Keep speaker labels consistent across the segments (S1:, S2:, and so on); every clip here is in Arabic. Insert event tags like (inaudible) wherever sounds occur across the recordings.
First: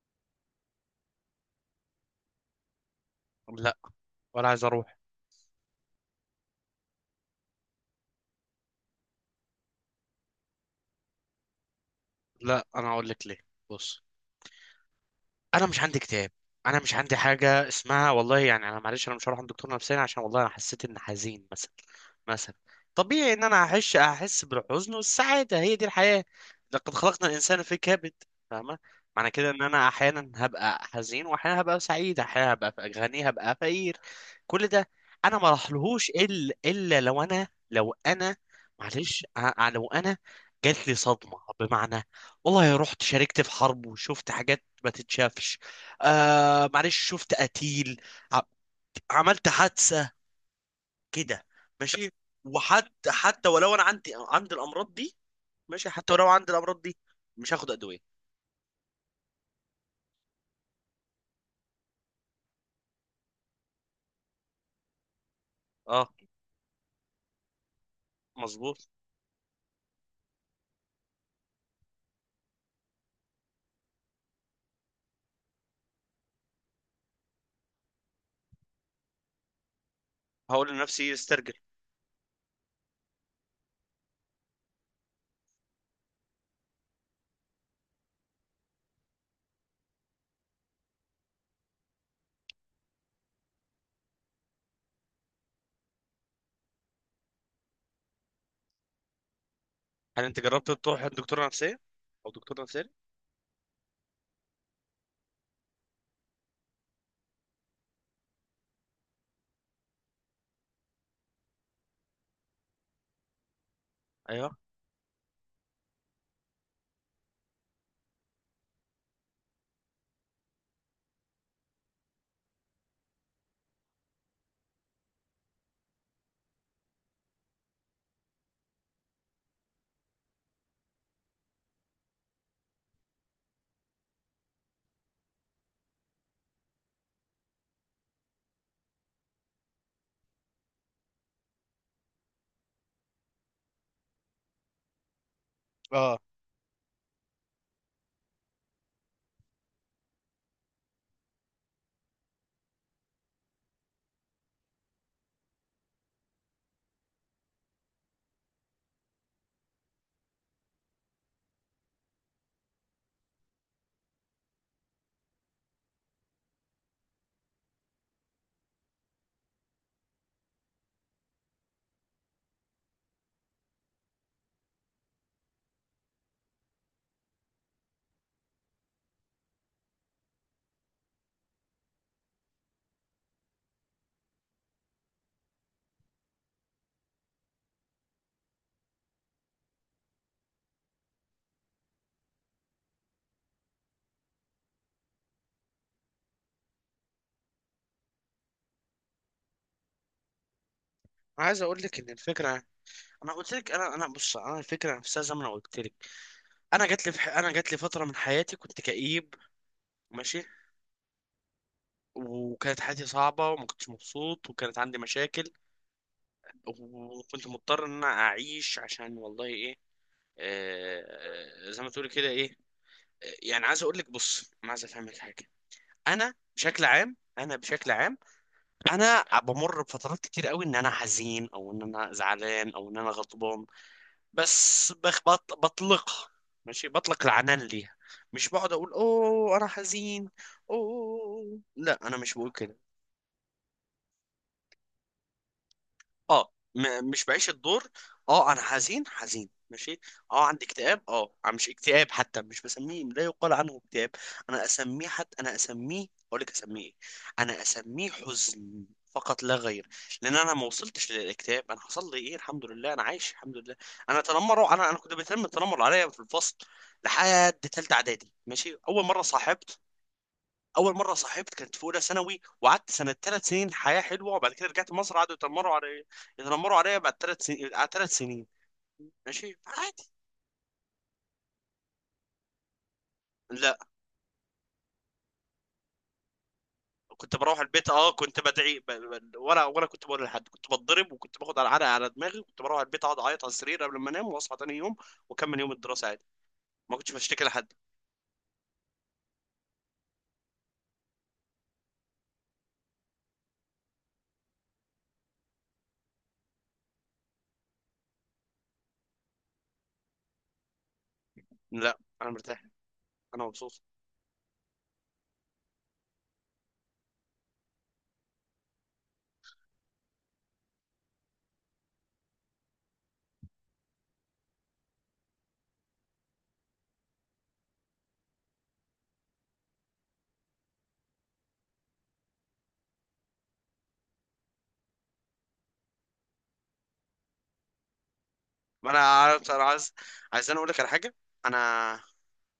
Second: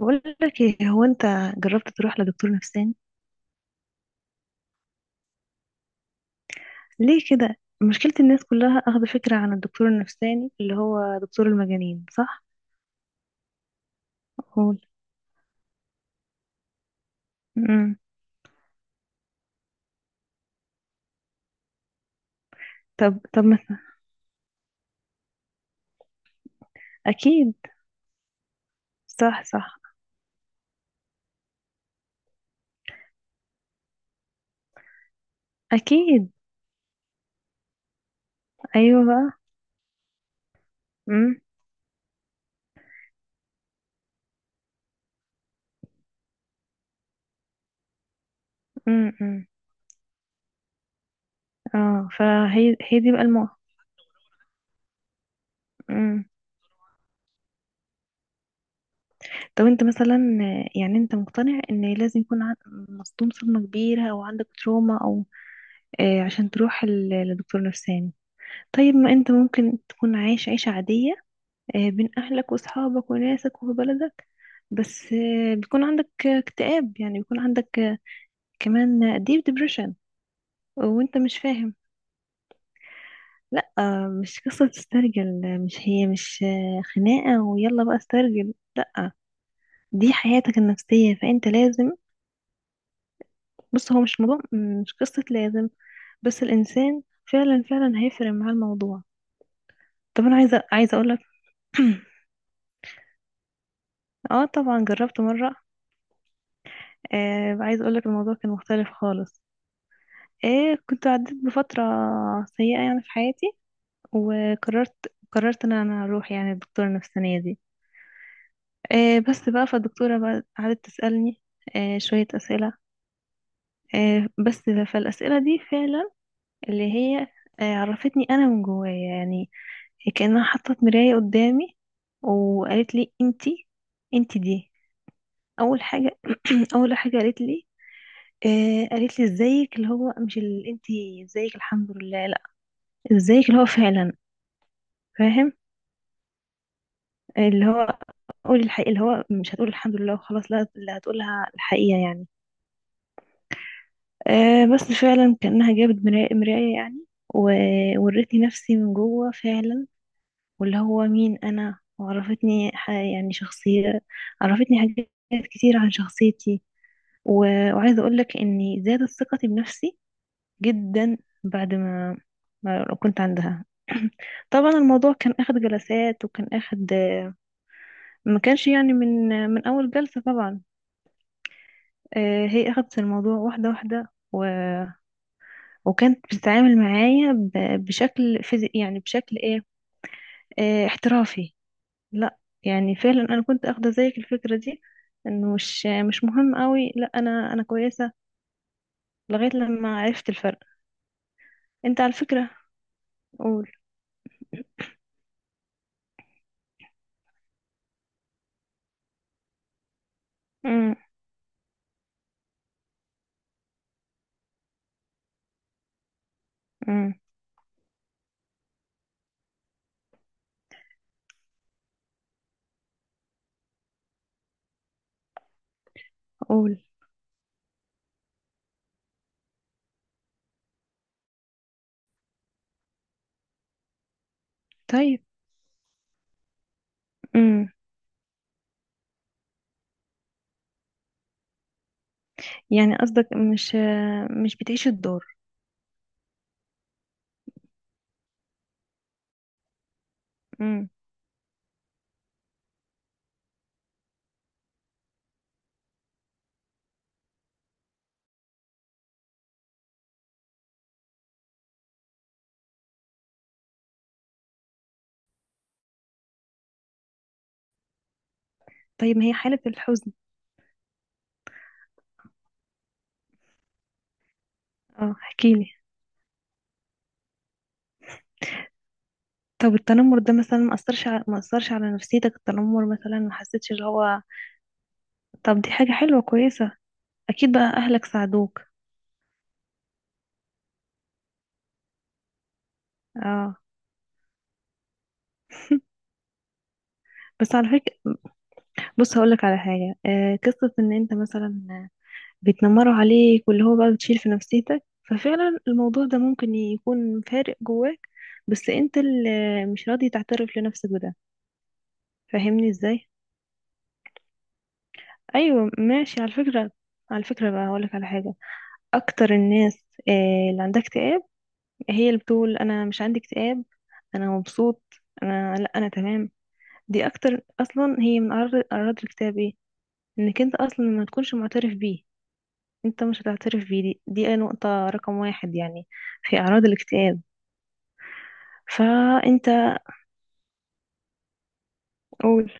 S1: بقول لك ايه؟ هو انت جربت تروح لدكتور نفساني؟
S2: لا. ولا عايز اروح.
S1: ليه كده؟ مشكلة الناس كلها اخذ فكرة عن الدكتور النفساني اللي هو دكتور المجانين، صح؟
S2: لا، انا اقول لك ليه. بص.
S1: قول.
S2: انا مش عندي كتاب. انا مش عندي حاجه
S1: امم
S2: اسمها. والله يعني انا معلش انا مش هروح عند دكتور نفساني عشان والله انا حسيت ان حزين مثلا. مثلا
S1: طب
S2: طبيعي ان
S1: طب
S2: انا
S1: مثلا.
S2: احس بالحزن والسعاده، هي دي الحياه. لقد خلقنا
S1: اكيد.
S2: الانسان في كبد. فاهمه؟ معنى
S1: صح
S2: كده ان
S1: صح.
S2: انا احيانا هبقى حزين، واحيانا هبقى سعيد، احيانا هبقى غني، هبقى فقير. كل ده. انا ما راحلهوش
S1: اكيد.
S2: الا لو انا
S1: ايوه
S2: معلش
S1: بقى.
S2: لو انا جات لي صدمه،
S1: امم
S2: بمعنى، والله رحت شاركت في حرب وشفت حاجات ما تتشافش. آه معلش، شفت قتيل. ع-
S1: أمم.
S2: عملت حادثة، كده.
S1: اه،
S2: ماشي.
S1: فهي هي
S2: وحتى
S1: دي بقى
S2: حتى
S1: المو...
S2: ولو انا عندي الامراض دي، ماشي، حتى
S1: امم
S2: ولو عندي الامراض دي مش هاخد ادوية.
S1: طب انت مثلا، يعني انت مقتنع ان لازم يكون مصدوم صدمة كبيرة او عندك تروما او
S2: اه،
S1: عشان تروح لدكتور نفساني؟
S2: مظبوط.
S1: طيب، ما انت ممكن تكون عايش عيشة عادية، بين أهلك وأصحابك وناسك وفي بلدك، بس بيكون عندك اكتئاب، يعني بيكون عندك كمان ديب ديبريشن
S2: هقول لنفسي
S1: وانت مش
S2: استرجل.
S1: فاهم. لا مش قصة تسترجل، مش هي، مش خناقة ويلا بقى استرجل، لا. دي حياتك النفسية فانت لازم... بص، هو مش موضوع، مش قصة لازم، بس الإنسان فعلا هيفرق معاه الموضوع.
S2: هل
S1: طب أنا
S2: انت
S1: عايزة
S2: جربت
S1: عايزة
S2: تروح عند
S1: أقولك...
S2: دكتورة نفسية او
S1: (clears throat)
S2: دكتور نفساني؟
S1: اه طبعا، جربت مرة. آه عايزة أقولك الموضوع كان مختلف خالص. ايه، كنت عديت بفترة سيئة يعني في حياتي
S2: ايوه.
S1: وقررت، قررت ان انا اروح يعني الدكتورة النفسانية دي. إيه بس بقى، فالدكتورة بقى قعدت تسألني إيه شوية أسئلة إيه بس، فالأسئلة دي فعلا اللي هي إيه، عرفتني انا من جوايا يعني، كأنها حطت مراية قدامي وقالت لي انتي، انتي دي. اول حاجة (clears throat) اول حاجة قالت لي، آه قالت لي ازيك؟ اللي هو مش ال... انتي ازيك؟ الحمد لله، لا. ازيك؟ اللي هو فعلا، فاهم،
S2: اه.
S1: اللي هو قول الحقيقة، اللي هو مش هتقول الحمد لله وخلاص، لا، اللي هتقولها الحقيقة يعني. آه بس فعلا كأنها جابت مراية يعني، وورتني نفسي من جوه فعلا، واللي هو مين أنا، وعرفتني يعني شخصية، عرفتني حاجات كتير عن شخصيتي. وعايزة أقولك إني زادت ثقتي بنفسي جدا، بعد ما، ما كنت عندها. (clears throat) طبعا الموضوع كان اخد جلسات وكان اخد، ما كانش يعني من اول جلسة طبعا. هي أخدت الموضوع واحدة واحدة و... وكانت بتتعامل معايا ب... بشكل فيزي... يعني بشكل إيه، احترافي. لا يعني فعلا، أنا كنت أخدة زيك الفكرة دي، إنه مش مهم قوي، لا، أنا كويسة، لغاية لما عرفت الفرق.
S2: انا عايز اقول لك
S1: أنت
S2: ان
S1: على فكرة...
S2: الفكره، انا قلت لك
S1: قول.
S2: انا. بص، انا الفكره نفسها زي ما انا قلت لك. انا جات لي فتره من حياتي كنت كئيب. ماشي.
S1: أمم،
S2: وكانت حياتي صعبة وما كنتش مبسوط وكانت عندي مشاكل،
S1: أمم،
S2: وكنت مضطر ان انا اعيش عشان والله ايه. آه، آه، زي ما تقولي كده ايه. آه، يعني عايز اقول لك، بص انا عايز افهمك حاجة. انا
S1: قول.
S2: بشكل عام انا بشكل عام انا بمر بفترات كتير قوي ان انا حزين، او ان انا زعلان، او ان انا غضبان. بس
S1: طيب.
S2: بطلقها، ماشي، بطلق العنان
S1: أمم.
S2: ليها. مش بقعد اقول اوه انا حزين. اوه لا، انا مش بقول كده.
S1: يعني قصدك مش مش بتعيش الدور.
S2: اه، مش بعيش الدور. اه، انا حزين حزين، ماشي. اه، عندي
S1: أمم.
S2: اكتئاب. اه، أنا مش اكتئاب حتى، مش بسميه، لا يقال عنه اكتئاب. انا اسميه حتى، انا اسميه، اقول لك اسميه ايه. انا اسميه حزن فقط لا غير. لان انا ما وصلتش للاكتئاب. انا حصل لي ايه؟ الحمد لله انا عايش، الحمد لله. انا تنمروا، انا كنت بيتم التنمر عليا في الفصل لحد تالتة اعدادي. ماشي.
S1: طيب، ما هي حالة الحزن...
S2: اول مره صاحبت كانت في اولى ثانوي، وقعدت سنه ثلاث سنين، حياه حلوه. وبعد كده رجعت مصر،
S1: اه
S2: قعدوا
S1: احكيلي.
S2: يتنمروا عليا بعد ثلاث سنين، على ثلاث سنين. ماشي،
S1: طب
S2: عادي.
S1: التنمر ده مثلا ما اثرش على، ما اثرش على نفسيتك؟ التنمر مثلا ما حسيتش
S2: لا،
S1: اللي هو... طب دي حاجة حلوة كويسة.
S2: كنت
S1: اكيد
S2: بروح
S1: بقى
S2: البيت.
S1: اهلك
S2: اه، كنت
S1: ساعدوك؟
S2: بدعي، ولا كنت بقول لحد. كنت بتضرب، وكنت باخد على علقه على دماغي، وكنت بروح البيت اقعد اعيط على
S1: اه.
S2: السرير قبل ما انام، واصحى تاني يوم واكمل يوم
S1: (laughs)
S2: الدراسه عادي. ما كنتش بشتكي
S1: بس على
S2: لحد.
S1: فكرة، بص هقولك على حاجة. آه، قصة ان انت مثلا بيتنمروا عليك واللي هو بقى بتشيل في نفسيتك، ففعلا الموضوع ده ممكن يكون فارق جواك، بس انت اللي مش راضي تعترف لنفسك بده.
S2: لا، انا مرتاح.
S1: فاهمني ازاي؟
S2: انا مبسوط.
S1: ايوه ماشي. على فكرة، على فكرة بقى هقولك على حاجة. اكتر الناس اللي عندها اكتئاب هي اللي بتقول انا مش عندي اكتئاب، انا مبسوط، انا لا، انا تمام. دي اكتر اصلا هي من اعراض، اعراض الاكتئاب، ايه، انك انت اصلا ما تكونش معترف بيه. انت مش هتعترف بيه، دي، دي نقطة رقم واحد يعني في اعراض الاكتئاب.
S2: ما انا
S1: فانت...
S2: عارف. انا عايز انا اقول لك على حاجه. انا
S1: قول.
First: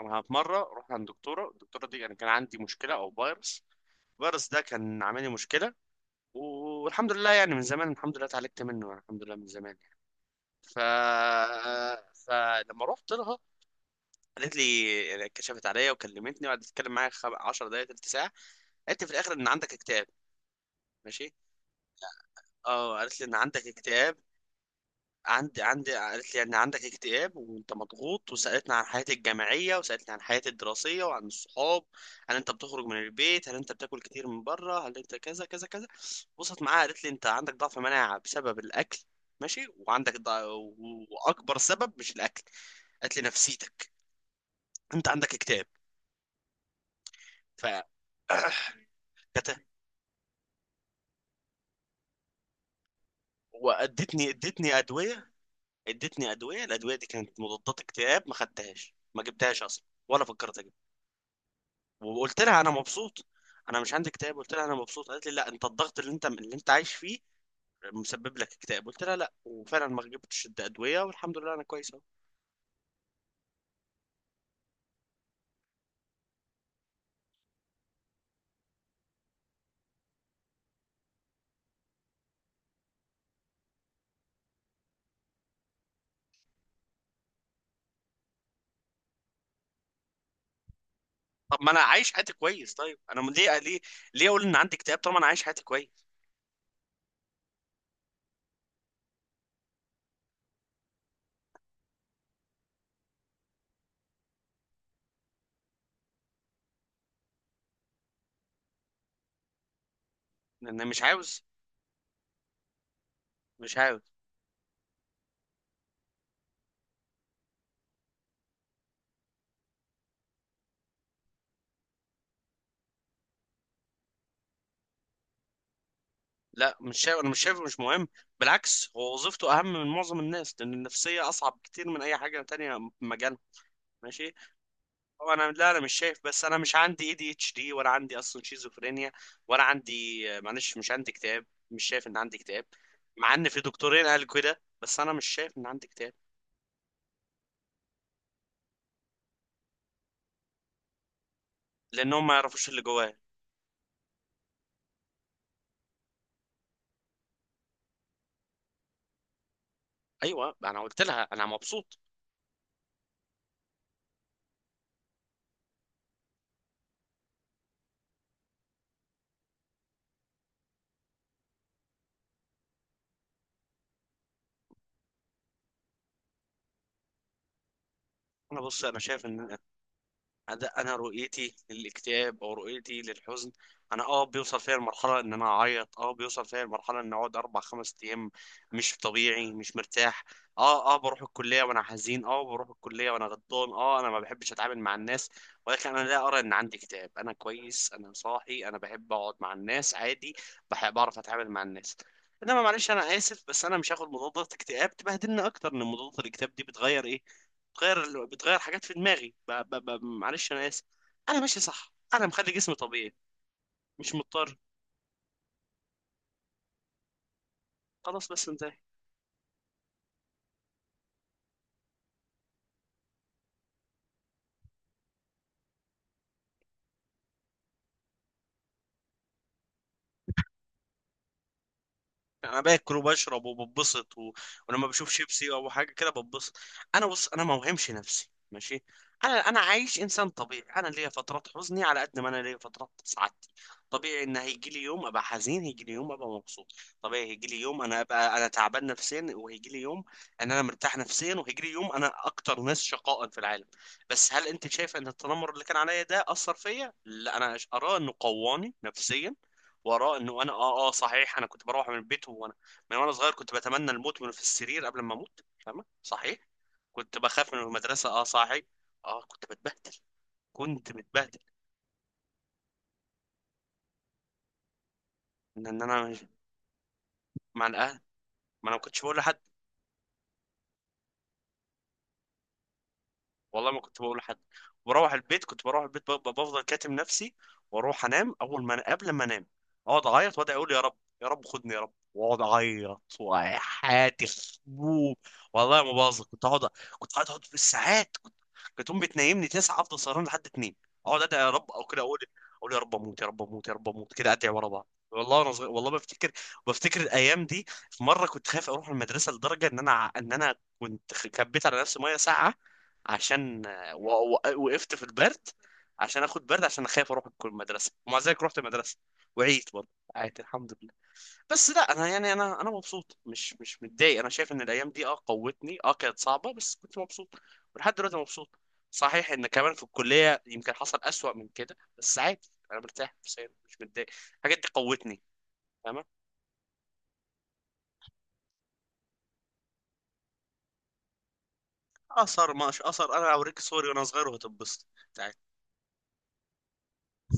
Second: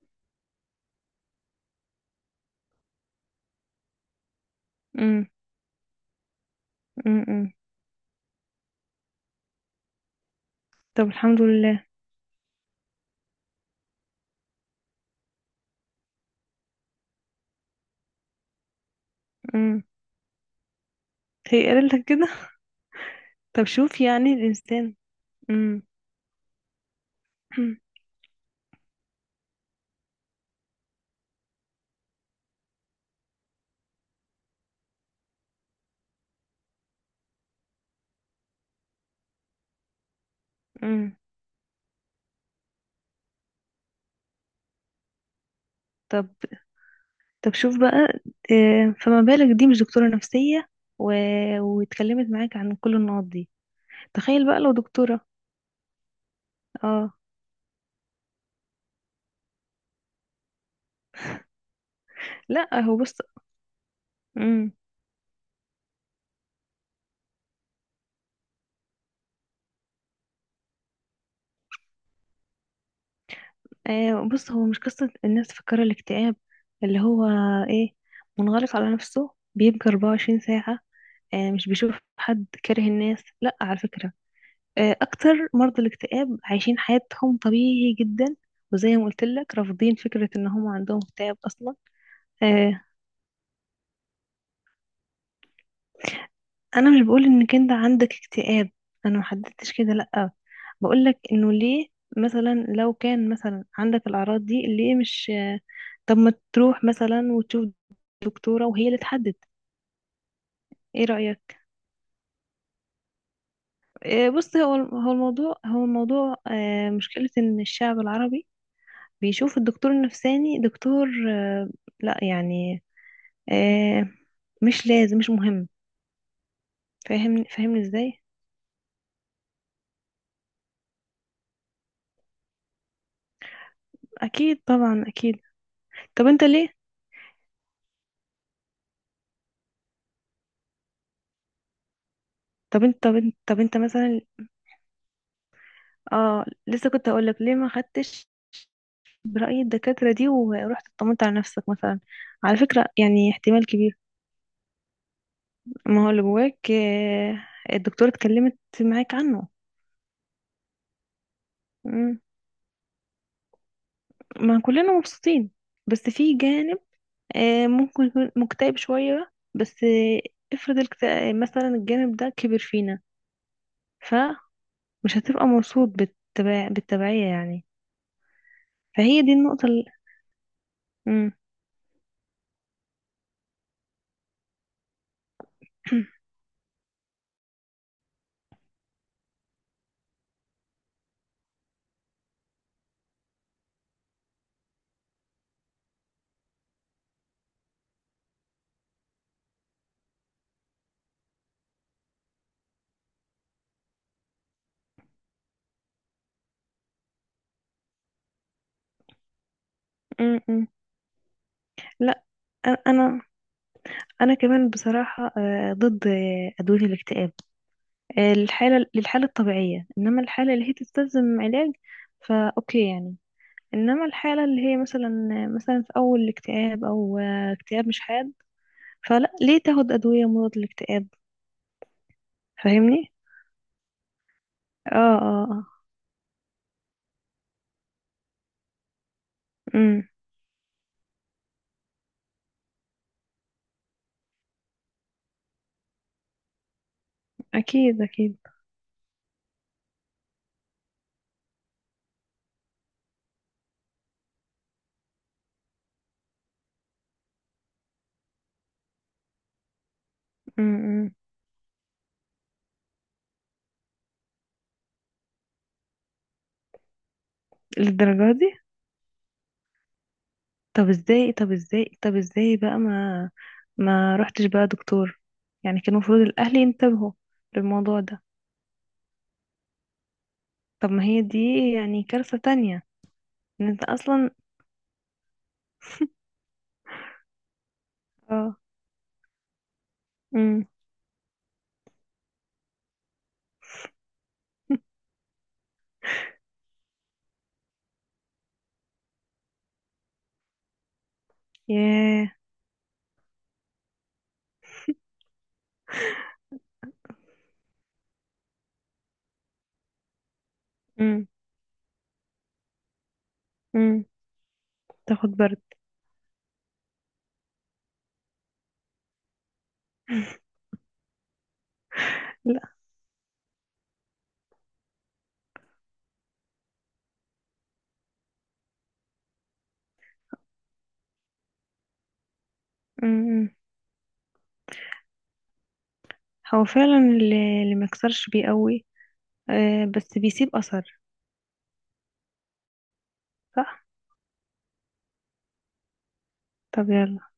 S2: انا في مره رحت عند دكتوره. الدكتوره دي، يعني، كان عندي مشكله او فيروس. الفيروس ده كان عامل
S1: امم
S2: لي مشكله، والحمد لله
S1: امم
S2: يعني من زمان، الحمد لله اتعالجت منه، يعني الحمد لله من زمان يعني. ف
S1: طب الحمد لله.
S2: فلما رحت لها، قالت لي، يعني كشفت عليا وكلمتني وقعدت تتكلم معايا 10 دقائق، تلت ساعه. قالت لي في الاخر ان عندك
S1: امم
S2: اكتئاب. ماشي.
S1: هي قالت لك كده؟
S2: اه، قالت لي ان
S1: طب
S2: عندك
S1: شوف
S2: اكتئاب.
S1: يعني الانسان...
S2: عندي
S1: امم
S2: عندي قالت لي ان عندك اكتئاب وانت مضغوط، وسالتني عن حياتي الجامعيه، وسالتني عن حياتي الدراسيه وعن الصحاب. هل انت بتخرج من البيت؟ هل انت بتاكل كتير من بره؟ هل انت كذا كذا كذا؟ بصت معاها قالت لي انت عندك ضعف مناعه بسبب الاكل. ماشي، وعندك و-
S1: امم
S2: واكبر سبب مش الاكل. قالت لي نفسيتك، انت عندك اكتئاب.
S1: طب، طب
S2: ف
S1: شوف بقى، فما
S2: (clears throat) كت-
S1: بالك دي مش دكتورة نفسية و... واتكلمت معاك عن كل النقط دي.
S2: وادتني
S1: تخيل بقى لو
S2: ادتني
S1: دكتورة...
S2: ادويه. ادتني ادويه، الادويه دي
S1: اه.
S2: كانت مضادات اكتئاب. ما خدتهاش، ما جبتهاش اصلا، ولا فكرت. وقلت لها انا
S1: لا هو بص...
S2: مبسوط، انا مش عندي اكتئاب. قلت لها
S1: امم
S2: انا مبسوط. قالت لي لا، انت الضغط اللي انت عايش فيه مسبب لك اكتئاب. قلت لها لا، وفعلا ما جبتش ادويه، والحمد لله انا كويس اهو.
S1: آه بص، هو مش قصة الناس فكر الاكتئاب اللي هو ايه، منغلق على نفسه، بيبقى 24 ساعة، آه، مش بيشوف حد، كاره الناس، لا على فكرة، آه اكتر مرضى الاكتئاب عايشين حياتهم طبيعي جدا، وزي ما قلت لك رافضين فكرة ان هم عندهم اكتئاب
S2: طب ما
S1: اصلا.
S2: انا عايش حياتي كويس،
S1: آه،
S2: طيب انا ليه اقول ان عندي اكتئاب طالما انا عايش حياتي كويس؟
S1: انا مش بقول انك انت عندك اكتئاب، انا محددتش كده لا، بقولك انه ليه مثلا لو كان مثلا عندك الاعراض دي ليه مش... طب ما تروح مثلا وتشوف دكتورة وهي اللي تحدد،
S2: لان مش
S1: ايه
S2: عاوز.
S1: رأيك؟
S2: مش عاوز
S1: إيه بص، هو الموضوع، هو الموضوع مشكلة ان الشعب العربي بيشوف الدكتور النفساني دكتور لا يعني آه، مش لازم، مش مهم.
S2: لا، مش شايف، انا مش
S1: فاهمني،
S2: شايفه مش
S1: فاهمني
S2: مهم.
S1: ازاي؟
S2: بالعكس، هو وظيفته اهم من معظم الناس، لان النفسيه اصعب كتير من اي حاجه تانية في مجالها، ماشي.
S1: اكيد طبعا،
S2: هو
S1: اكيد.
S2: انا، لا انا مش شايف،
S1: طب انت
S2: بس انا
S1: ليه...
S2: مش عندي ADHD ولا عندي اصلا شيزوفرينيا. ولا عندي، معلش، مش عندي اكتئاب، مش شايف ان عندي اكتئاب.
S1: طب انت، طب
S2: مع
S1: انت،
S2: ان
S1: طب
S2: في
S1: انت
S2: دكتورين
S1: مثلا...
S2: قالوا كده، بس انا مش شايف ان عندي اكتئاب.
S1: اه لسه كنت هقول لك ليه ما خدتش برأي الدكاترة دي ورحت اطمنت على نفسك مثلا.
S2: لانهم ما
S1: على
S2: يعرفوش اللي
S1: فكرة
S2: جوايا.
S1: يعني احتمال كبير ما هو اللي جواك الدكتورة اتكلمت معاك عنه.
S2: ايوه، انا قلت لها انا مبسوط.
S1: مم. ما كلنا مبسوطين، بس في جانب ممكن يكون مكتئب شوية، بس افرض الكتئاب مثلا، الجانب ده كبر فينا، فمش هتبقى مبسوط بالتبع... بالتبعية يعني.
S2: انا بص، انا
S1: فهي
S2: شايف
S1: دي
S2: ان
S1: النقطة ال...
S2: ده، انا
S1: مم.
S2: رؤيتي للاكتئاب او رؤيتي للحزن. انا بيوصل فيا المرحله ان انا اعيط،
S1: (clears throat)
S2: بيوصل فيا المرحله ان اقعد اربع خمس ايام مش طبيعي، مش مرتاح. اه بروح الكليه وانا حزين، بروح الكليه وانا غضبان. اه انا ما بحبش اتعامل مع الناس، ولكن انا لا ارى ان عندي اكتئاب. انا كويس، انا صاحي، انا بحب اقعد مع الناس عادي، بحب بعرف اتعامل مع الناس. انما معلش انا اسف، بس انا مش هاخد مضادات اكتئاب تبهدلنا اكتر. ان مضادات الاكتئاب دي بتغير ايه؟ بتغير حاجات في دماغي،
S1: مم،
S2: معلش
S1: مم.
S2: انا اسف. انا ماشي صح،
S1: لا،
S2: انا مخلي جسمي طبيعي.
S1: انا،
S2: مش
S1: انا
S2: مضطر.
S1: كمان بصراحه ضد ادويه الاكتئاب.
S2: خلاص، بس انت،
S1: الحاله للحاله الطبيعيه، انما الحاله اللي هي تستلزم علاج فاوكي يعني، انما الحاله اللي هي مثلا، مثلا في اول اكتئاب او اكتئاب مش حاد فلا، ليه تاخد ادويه مضاد للاكتئاب؟
S2: يعني انا باكل
S1: فاهمني.
S2: وبشرب وببسط و... ولما
S1: اه
S2: بشوف
S1: اه
S2: شيبسي
S1: اه.
S2: او حاجه كده ببسط. انا بص، انا ما وهمش نفسي، ماشي. انا عايش
S1: امم
S2: انسان طبيعي. انا ليا فترات حزني على قد ما انا ليا فترات سعادتي. طبيعي ان هيجي لي يوم ابقى حزين، هيجي لي يوم ابقى مبسوط. طبيعي هيجي لي يوم انا
S1: اكيد
S2: ابقى
S1: اكيد.
S2: انا تعبان نفسيا، وهيجي لي يوم ان انا مرتاح نفسيا، وهيجي لي يوم انا اكتر ناس شقاء في العالم. بس هل انت شايف ان التنمر اللي كان عليا ده اثر فيا؟ لا، انا اراه انه قواني نفسيا. وراء انه انا
S1: امم
S2: صحيح، انا كنت بروح من البيت وانا صغير كنت بتمنى الموت وانا في السرير قبل ما اموت. فاهمه؟ صحيح كنت بخاف من المدرسه. اه
S1: للدرجه دي؟
S2: صحيح، اه كنت بتبهدل،
S1: طب
S2: كنت
S1: ازاي،
S2: متبهدل.
S1: طب ازاي، طب ازاي بقى، ما رحتش بقى دكتور؟
S2: ان
S1: يعني كان
S2: انا
S1: المفروض الاهل ينتبهوا
S2: مع الاهل،
S1: للموضوع ده.
S2: ما انا ما كنتش بقول لحد.
S1: طب ما هي دي يعني كارثة تانية، ان
S2: والله ما
S1: انت
S2: كنت بقول
S1: اصلا...
S2: لحد. بروح البيت، كنت بروح البيت بفضل كاتم نفسي، واروح انام
S1: اه.
S2: اول ما قبل ما انام اقعد اعيط واقعد
S1: امم
S2: اقول يا رب، يا رب خدني، يا رب، واقعد اعيط وحياتي خروب. والله ما بهزر، كنت اقعد، كنت قاعد اقعد بالساعات. كنت، كانت امي بتنيمني 9، افضل سهران لحد 2. اقعد ادعي يا رب او كده، اقول
S1: ياه.
S2: اقول يا رب اموت، يا رب اموت، يا رب اموت، كده ادعي ورا بعض. والله انا صغير، والله بفتكر الايام دي. في مره كنت خايف اروح المدرسه لدرجه ان انا، ان انا كنت
S1: امم
S2: كبيت على نفسي ميه ساقعه عشان،
S1: امم
S2: و- و- وقفت في
S1: تاخد
S2: البرد
S1: برد.
S2: عشان اخد برد، عشان اخاف اروح المدرسه. ومع ذلك رحت المدرسه، وعيت برضه عادي الحمد لله. بس لا انا يعني، انا
S1: لا.
S2: انا مبسوط، مش متضايق. انا شايف ان الايام دي قوتني. اه كانت صعبه بس كنت مبسوط، ولحد دلوقتي مبسوط. صحيح ان كمان في الكليه يمكن حصل اسوأ من كده، بس عادي، انا مرتاح
S1: امم
S2: نفسياً،
S1: امم.
S2: مش متضايق. الحاجات دي قوتني. تمام.
S1: هو فعلا اللي اللي مكسرش بيقوي، آه بس بيسيب اثر.
S2: اثر؟ مش اثر، انا اوريك
S1: صح.
S2: صوري وانا صغير وهتنبسط.
S1: طب يلا.